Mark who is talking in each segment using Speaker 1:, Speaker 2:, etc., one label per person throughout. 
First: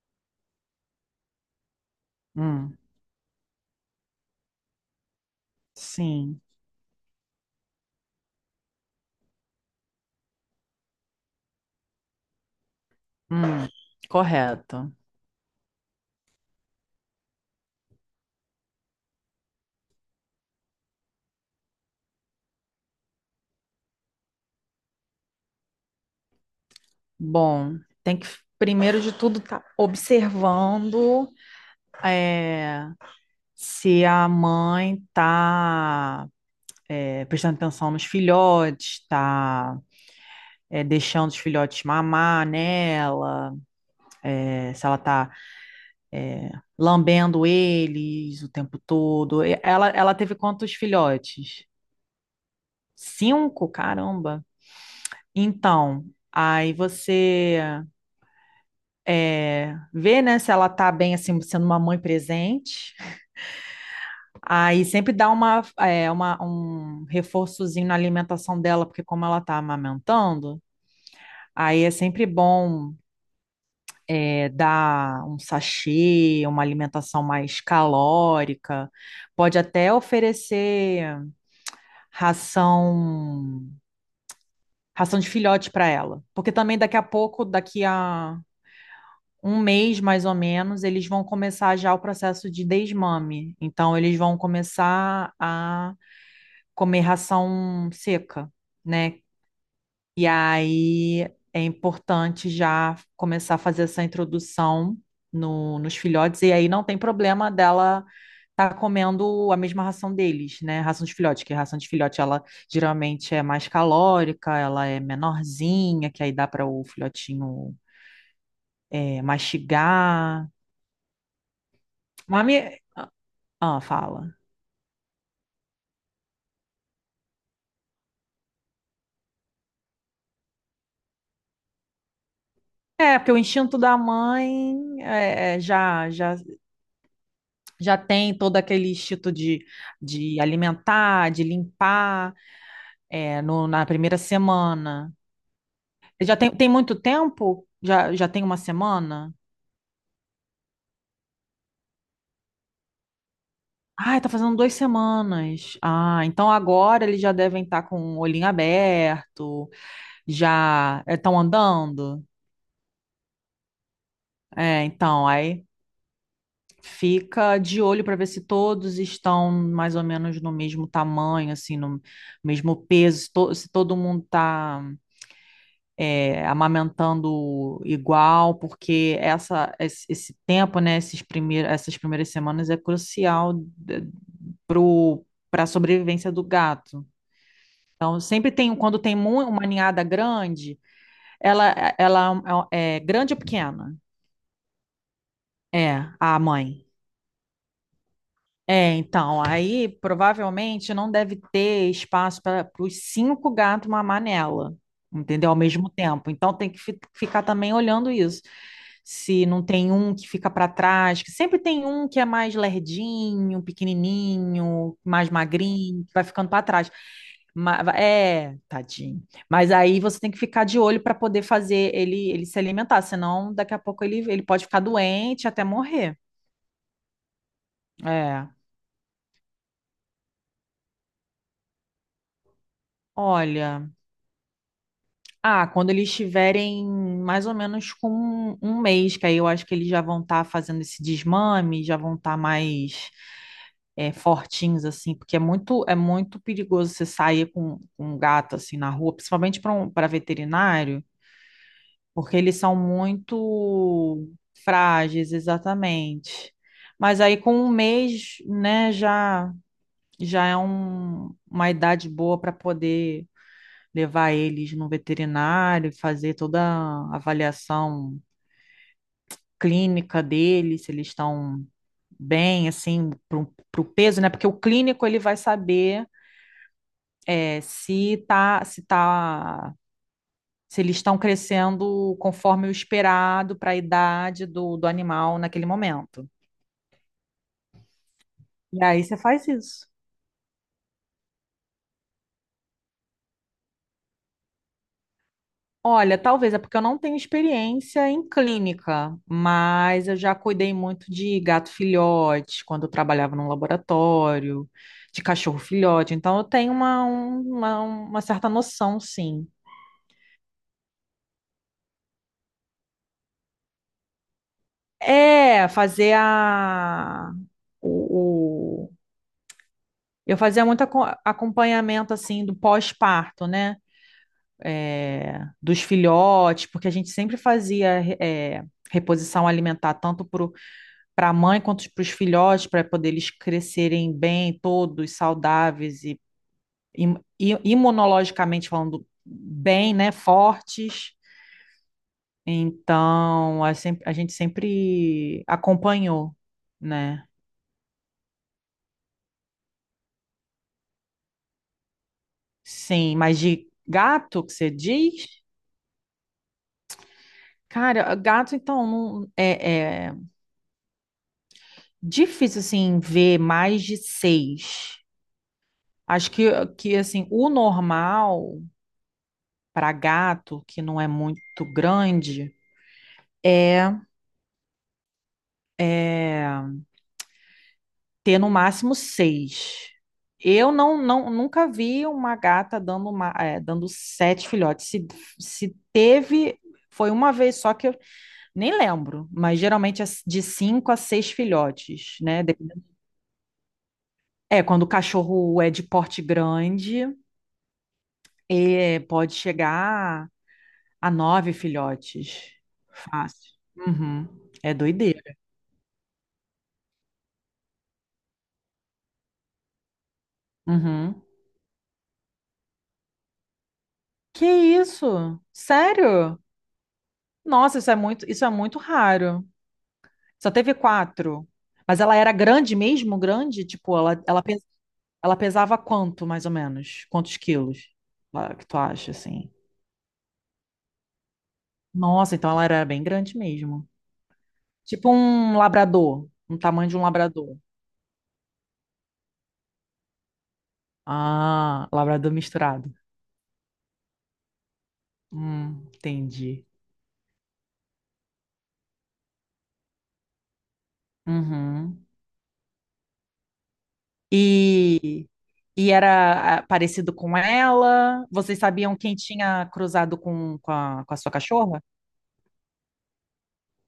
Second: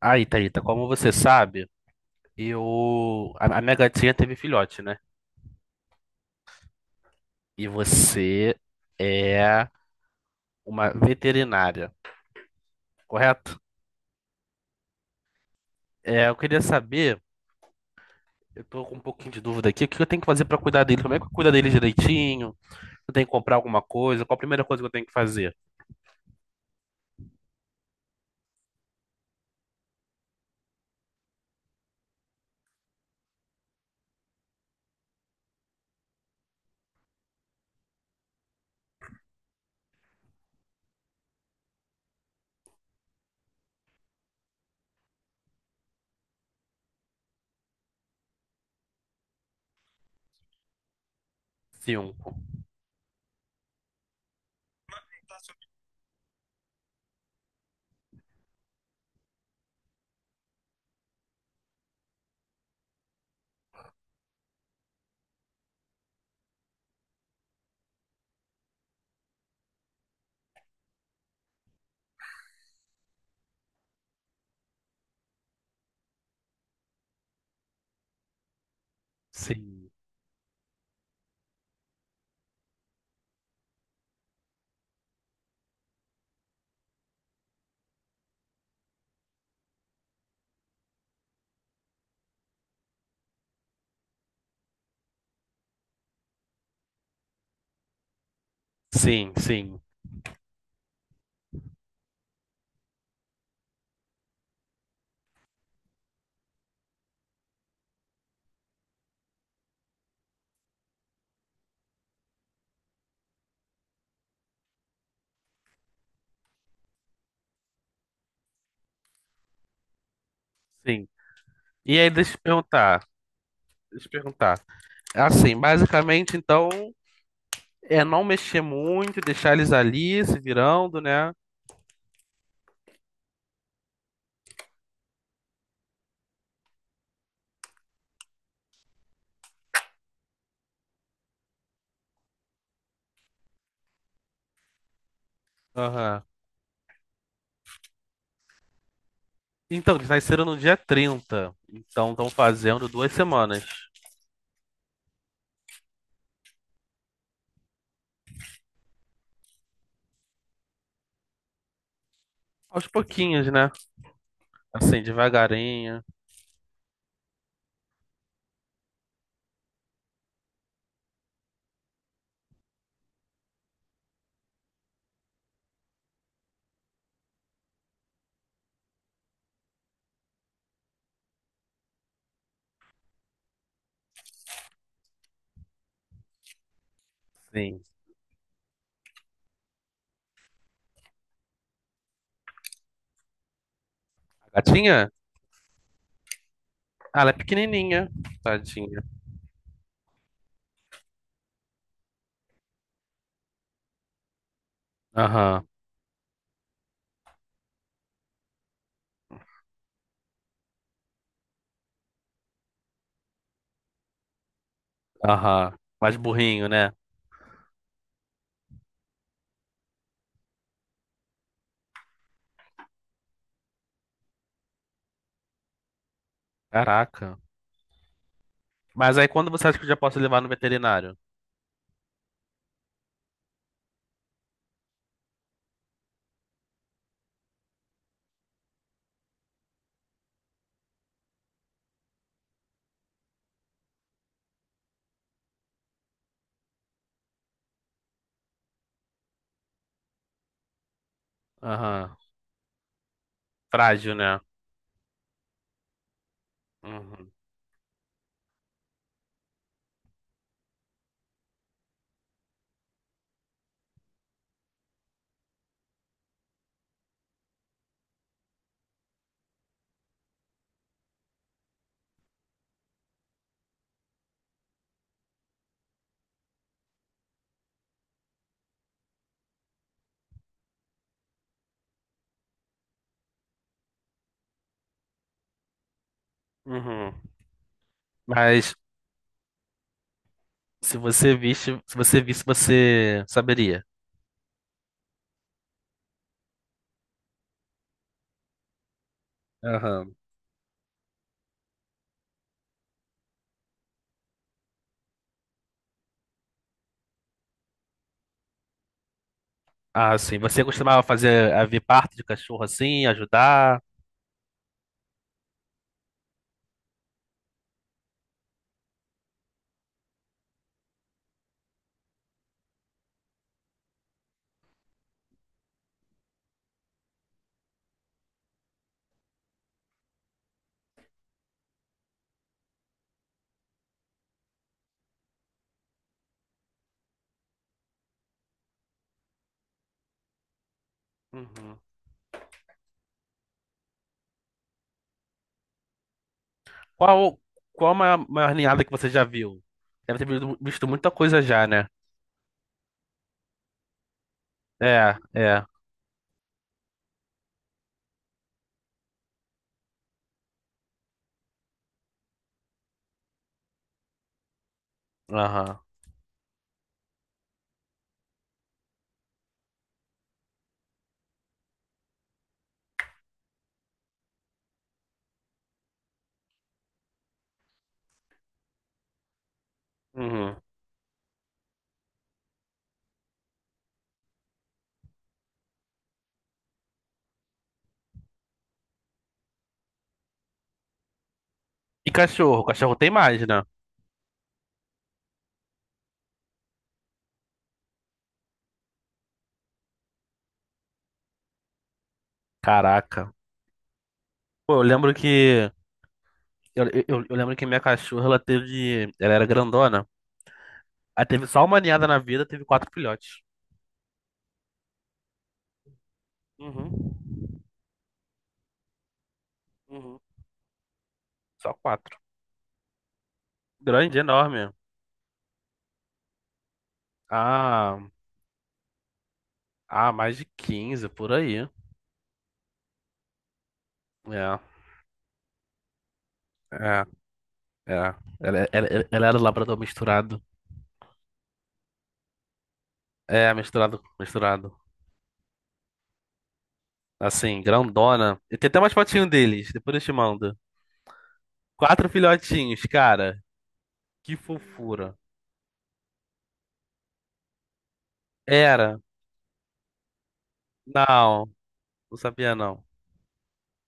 Speaker 1: Aí, Thalita, como você sabe,
Speaker 2: Hum,
Speaker 1: eu. A minha gatinha teve filhote, né?
Speaker 2: sim.
Speaker 1: E você é uma veterinária, correto?
Speaker 2: Hum, correto.
Speaker 1: É, eu queria saber, eu tô com um pouquinho de dúvida aqui, o que eu tenho que fazer pra cuidar dele? Como é que eu cuido dele direitinho? Eu tenho que comprar alguma coisa? Qual a primeira coisa que eu tenho que fazer?
Speaker 2: Bom, tem que, primeiro de tudo, tá observando é, se a mãe tá prestando atenção nos filhotes, tá deixando os filhotes mamar nela, se ela tá lambendo eles o tempo todo. E ela teve quantos filhotes?
Speaker 1: Cinco.
Speaker 2: Cinco? Caramba. Então, aí ver, né, se ela tá bem, assim, sendo uma mãe presente. Aí sempre dá um reforçozinho na alimentação dela, porque como ela tá amamentando, aí é sempre bom dar um sachê, uma alimentação mais calórica. Pode
Speaker 1: Sim.
Speaker 2: até oferecer ração, ração de filhote para ela, porque também daqui a pouco, daqui a um mês mais ou menos, eles vão começar já o processo de desmame. Então, eles vão começar a comer ração seca, né?
Speaker 1: Sim, sim,
Speaker 2: E aí é importante já começar a fazer essa introdução no, nos filhotes, e aí não tem problema dela. Tá comendo a mesma ração deles, né? Ração de filhote, que a ração de filhote ela geralmente é mais calórica, ela é menorzinha, que aí dá para o filhotinho mastigar.
Speaker 1: sim. E aí, deixa eu te
Speaker 2: Mami,
Speaker 1: perguntar.
Speaker 2: ah,
Speaker 1: Deixa eu te
Speaker 2: fala.
Speaker 1: perguntar. Assim, basicamente, então, é não mexer muito, deixar eles ali se virando, né?
Speaker 2: É, porque o instinto da mãe já tem todo aquele instinto de alimentar, de limpar, na primeira semana.
Speaker 1: Aham.
Speaker 2: Já tem, tem muito tempo? Já tem uma semana?
Speaker 1: Então, eles nasceram no dia 30, então estão fazendo 2 semanas.
Speaker 2: Ah, tá fazendo duas semanas. Ah, então agora eles já devem estar com o olhinho aberto, já estão andando.
Speaker 1: Aos pouquinhos, né?
Speaker 2: É,
Speaker 1: Assim,
Speaker 2: então, aí.
Speaker 1: devagarinho.
Speaker 2: Fica de olho para ver se todos estão mais ou menos no mesmo tamanho, assim, no mesmo peso, se todo mundo está amamentando igual, porque esse tempo, né, essas primeiras semanas é crucial para a sobrevivência do gato.
Speaker 1: Sim.
Speaker 2: Então, sempre tem, quando tem uma ninhada grande, ela, ela é grande ou pequena?
Speaker 1: A gatinha?
Speaker 2: É, a mãe.
Speaker 1: Ah, ela é pequenininha.
Speaker 2: É,
Speaker 1: Tadinha.
Speaker 2: então, aí provavelmente não deve ter espaço para os cinco gatos mamar nela, entendeu? Ao
Speaker 1: Aham,
Speaker 2: mesmo tempo. Então tem que ficar também olhando isso. Se não tem um que fica para trás, que sempre tem um que é mais lerdinho, pequenininho, mais
Speaker 1: aham.
Speaker 2: magrinho, que
Speaker 1: Mais
Speaker 2: vai ficando para
Speaker 1: burrinho,
Speaker 2: trás.
Speaker 1: né?
Speaker 2: É, tadinho. Mas aí você tem que ficar de olho para poder fazer ele se alimentar, senão daqui a pouco ele pode ficar doente até morrer.
Speaker 1: Caraca.
Speaker 2: É.
Speaker 1: Mas aí, quando você acha que eu já posso levar no veterinário?
Speaker 2: Olha. Ah, quando eles estiverem mais ou menos com um mês, que aí eu acho que eles já vão estar fazendo esse desmame, já vão estar mais fortinhos, assim, porque é muito perigoso você sair com um gato assim na rua, principalmente para um, para veterinário,
Speaker 1: Aham.
Speaker 2: porque eles são
Speaker 1: Frágil,
Speaker 2: muito
Speaker 1: né?
Speaker 2: frágeis, exatamente. Mas
Speaker 1: Uhum.
Speaker 2: aí com um mês, né, já, já é uma idade boa para poder levar eles no veterinário, fazer toda a avaliação clínica deles, se eles estão bem, assim, para o peso, né? Porque o clínico ele vai saber se tá, se eles estão crescendo conforme o esperado para a idade do, do animal naquele momento.
Speaker 1: Uhum. Mas
Speaker 2: E aí você faz isso.
Speaker 1: se você visse, você saberia.
Speaker 2: Olha, talvez é porque eu não tenho experiência em clínica, mas
Speaker 1: Aham.
Speaker 2: eu já cuidei muito de gato filhote quando eu trabalhava num laboratório, de cachorro filhote, então eu tenho uma certa noção, sim.
Speaker 1: Ah, sim. Você costumava fazer a ver parto de cachorro assim, ajudar?
Speaker 2: É, fazer a. O, o- eu fazia muito acompanhamento, assim, do pós-parto, né? Dos filhotes, porque a gente sempre fazia é, reposição alimentar, tanto para para a mãe quanto para os filhotes, para poder eles crescerem bem, todos saudáveis e, imunologicamente falando bem, né, fortes.
Speaker 1: Uhum.
Speaker 2: Então, a, sem- a gente sempre acompanhou, né?
Speaker 1: Qual, qual a maior ninhada que você já viu? Deve ter visto muita coisa já, né?
Speaker 2: Sim, mas de gato que você
Speaker 1: É,
Speaker 2: diz?
Speaker 1: é.
Speaker 2: Cara, gato, então, não, é difícil, assim, ver mais de seis.
Speaker 1: Aham.
Speaker 2: Acho que assim, o normal para gato, que não é muito grande, é é ter no máximo seis.
Speaker 1: Uhum.
Speaker 2: Eu não nunca vi uma gata dando, uma, é, dando sete filhotes. Se teve, foi uma vez só que eu nem lembro, mas geralmente é de cinco a seis
Speaker 1: E
Speaker 2: filhotes, né? De-
Speaker 1: cachorro? Cachorro tem mais, né?
Speaker 2: É, quando o cachorro é de porte grande, pode chegar a nove filhotes.
Speaker 1: Caraca.
Speaker 2: Fácil. Uhum.
Speaker 1: Pô,
Speaker 2: É
Speaker 1: eu lembro
Speaker 2: doideira.
Speaker 1: que. Eu lembro que minha cachorra, ela teve. Ela era grandona.
Speaker 2: Uhum.
Speaker 1: Ela teve só uma ninhada na vida, teve quatro filhotes.
Speaker 2: Que isso? Sério?
Speaker 1: Uhum.
Speaker 2: Nossa, isso é muito raro.
Speaker 1: Uhum.
Speaker 2: Só teve quatro.
Speaker 1: Só
Speaker 2: Mas ela
Speaker 1: quatro.
Speaker 2: era grande mesmo, grande? Tipo,
Speaker 1: Grande, enorme.
Speaker 2: ela pesava quanto, mais ou menos? Quantos quilos?
Speaker 1: Ah,
Speaker 2: Ah, que tu acha, assim?
Speaker 1: ah, mais de 15 por aí.
Speaker 2: Nossa, então ela era bem grande mesmo.
Speaker 1: É,
Speaker 2: Tipo um labrador, um tamanho de um
Speaker 1: é,
Speaker 2: labrador.
Speaker 1: é. Ela era labrador misturado.
Speaker 2: Ah, labrador misturado.
Speaker 1: É, misturado, misturado.
Speaker 2: Entendi.
Speaker 1: Assim, grandona. E tem até umas fotinhas deles, depois eu te mando.
Speaker 2: Uhum.
Speaker 1: Quatro filhotinhos, cara. Que fofura.
Speaker 2: E, e era ah, parecido com ela? Vocês sabiam
Speaker 1: Era.
Speaker 2: quem tinha cruzado com com a sua
Speaker 1: Não,
Speaker 2: cachorra?
Speaker 1: não sabia não.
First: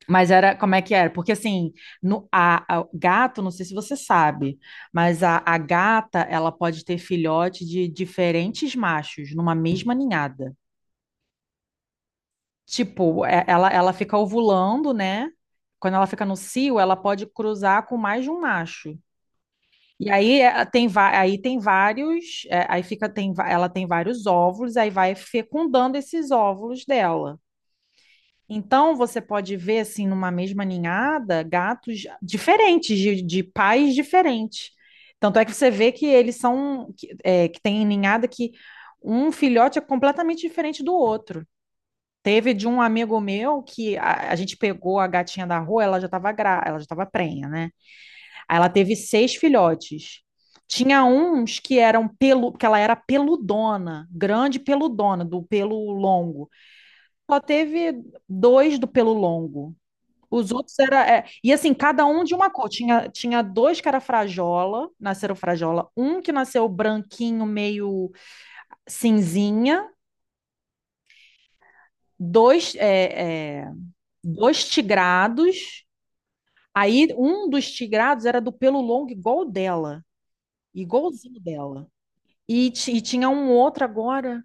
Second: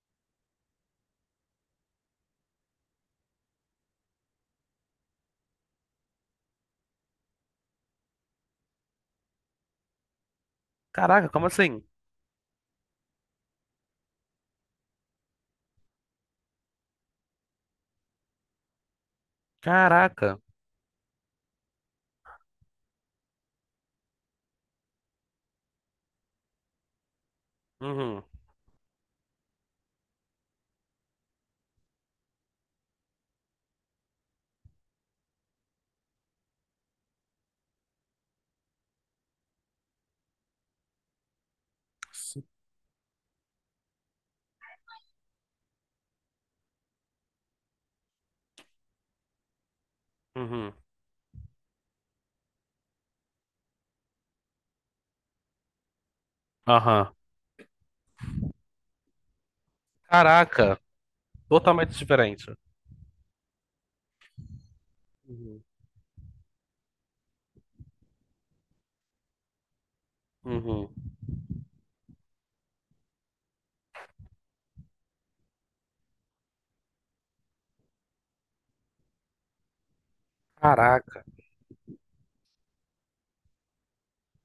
Speaker 2: Mas era, como é que era? Porque assim, gato, não sei se você sabe, mas a gata, ela pode ter filhote de diferentes machos numa mesma ninhada.
Speaker 1: Caraca, como assim?
Speaker 2: Tipo, ela fica ovulando, né? Quando ela fica no cio, ela pode cruzar com mais de um macho. E
Speaker 1: Caraca.
Speaker 2: aí aí tem vários, é, aí fica, tem, va- ela tem vários óvulos, aí vai fecundando esses óvulos dela.
Speaker 1: Uhum,
Speaker 2: Então, você pode ver, assim, numa mesma ninhada, gatos diferentes, de pais diferentes. Tanto é que você vê que eles são, que, é, que tem ninhada que um filhote é completamente diferente do outro. Teve de um amigo meu que a gente pegou a gatinha da rua, ela já estava prenha, né? Aí ela teve seis filhotes.
Speaker 1: uhum,
Speaker 2: Tinha uns que eram pelu, que ela era peludona, grande peludona, do pelo longo.
Speaker 1: aham.
Speaker 2: Só teve dois do pelo longo. Os
Speaker 1: Caraca,
Speaker 2: outros era. É, e assim,
Speaker 1: totalmente
Speaker 2: cada um de uma
Speaker 1: diferente.
Speaker 2: cor. Tinha dois que era frajola, nasceram
Speaker 1: Uhum,
Speaker 2: frajola. Um que nasceu branquinho, meio cinzinha.
Speaker 1: uhum.
Speaker 2: Dois, dois tigrados. Aí um dos tigrados era do pelo longo, igual o dela.
Speaker 1: Caraca.
Speaker 2: Igualzinho dela. E, e tinha um outro agora,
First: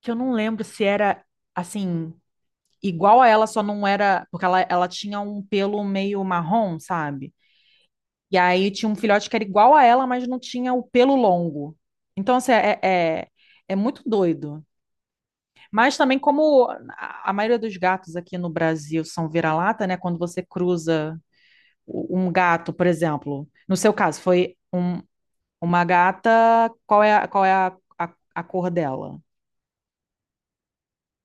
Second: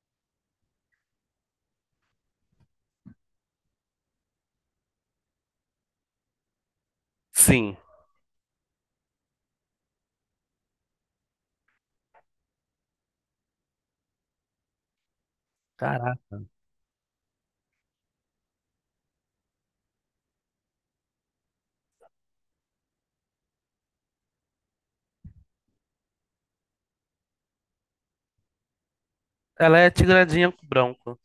Speaker 2: que eu não lembro se era assim, igual a ela, só não era. Porque ela tinha um pelo meio marrom, sabe?
Speaker 1: Sim.
Speaker 2: E aí tinha um filhote que era igual a ela, mas não tinha o pelo longo. Então, assim, é, é muito doido. Mas também,
Speaker 1: Caraca.
Speaker 2: como a maioria dos gatos aqui no Brasil são vira-lata, né? Quando você cruza um gato, por exemplo, no seu caso, foi uma gata, qual é a cor dela?
Speaker 1: Ela é tigradinha com branco.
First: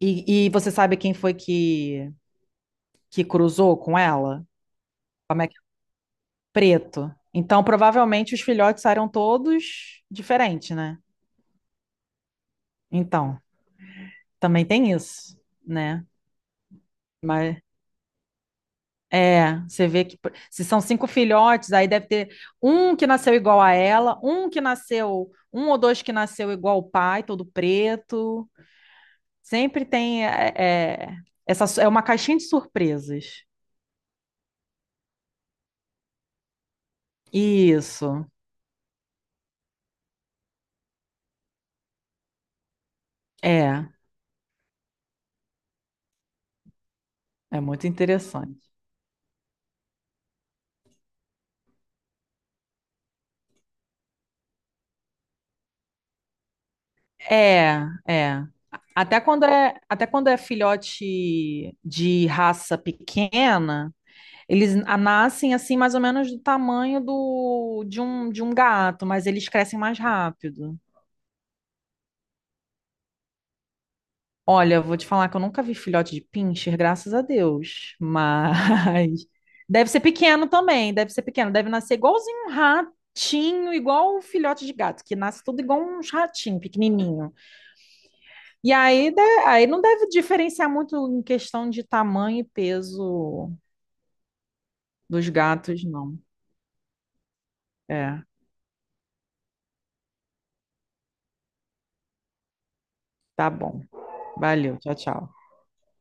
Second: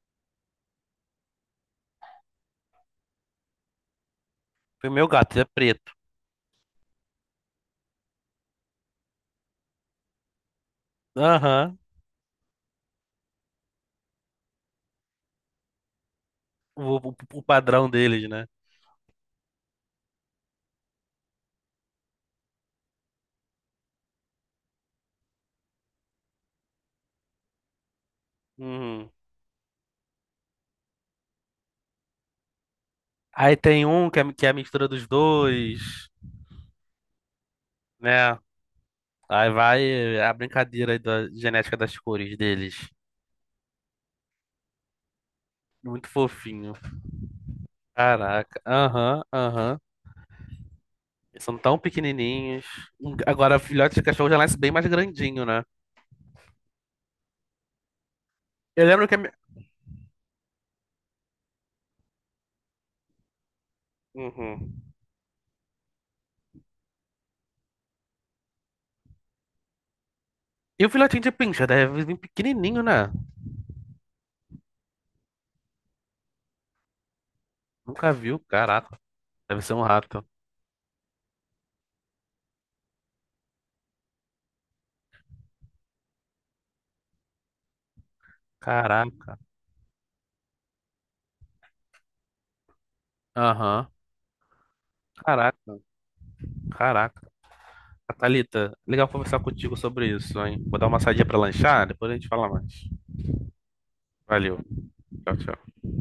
Speaker 2: E você sabe quem foi que cruzou com ela?
Speaker 1: E o meu gato, ele
Speaker 2: Como
Speaker 1: é
Speaker 2: é que é?
Speaker 1: preto.
Speaker 2: Preto. Então, provavelmente, os filhotes saíram todos diferentes, né?
Speaker 1: Aham.
Speaker 2: Então. Também tem isso, né?
Speaker 1: O
Speaker 2: Mas
Speaker 1: padrão deles, né?
Speaker 2: é, você vê que se são cinco filhotes, aí deve ter um que nasceu igual a ela, um que nasceu, um ou dois que nasceu igual o pai, todo preto.
Speaker 1: Uhum.
Speaker 2: Sempre tem é, é uma caixinha de surpresas.
Speaker 1: Aí tem um que é a mistura dos dois,
Speaker 2: Isso.
Speaker 1: né? Aí vai é a brincadeira aí da genética das cores deles.
Speaker 2: É,
Speaker 1: Muito fofinho.
Speaker 2: é muito
Speaker 1: Caraca.
Speaker 2: interessante.
Speaker 1: Aham, aham. Eles são tão pequenininhos. Agora, filhote de cachorro já nasce bem mais grandinho, né?
Speaker 2: É, é.
Speaker 1: Eu lembro que a
Speaker 2: Até
Speaker 1: minha.
Speaker 2: quando é, até quando é filhote de raça pequena, eles
Speaker 1: Uhum.
Speaker 2: nascem assim mais ou menos do tamanho do, de um gato, mas eles crescem mais rápido.
Speaker 1: E o filhotinho de pincha deve vir pequenininho, né?
Speaker 2: Olha, eu vou te falar que eu nunca vi filhote de pincher, graças a Deus.
Speaker 1: Nunca viu. Caraca.
Speaker 2: Mas
Speaker 1: Deve ser um
Speaker 2: deve ser
Speaker 1: rato.
Speaker 2: pequeno também, deve ser pequeno, deve nascer igualzinho um ratinho, igual o filhote de gato, que nasce tudo igual um ratinho pequenininho. E aí,
Speaker 1: Caraca.
Speaker 2: aí não deve diferenciar muito em questão de tamanho e peso
Speaker 1: Aham.
Speaker 2: dos
Speaker 1: Caraca.
Speaker 2: gatos, não.
Speaker 1: Caraca.
Speaker 2: É,
Speaker 1: Thalita, legal conversar contigo sobre isso, hein? Vou dar uma saidinha pra lanchar, depois a gente fala mais.
Speaker 2: tá bom.
Speaker 1: Valeu.
Speaker 2: Valeu, tchau,
Speaker 1: Tchau,
Speaker 2: tchau.
Speaker 1: tchau.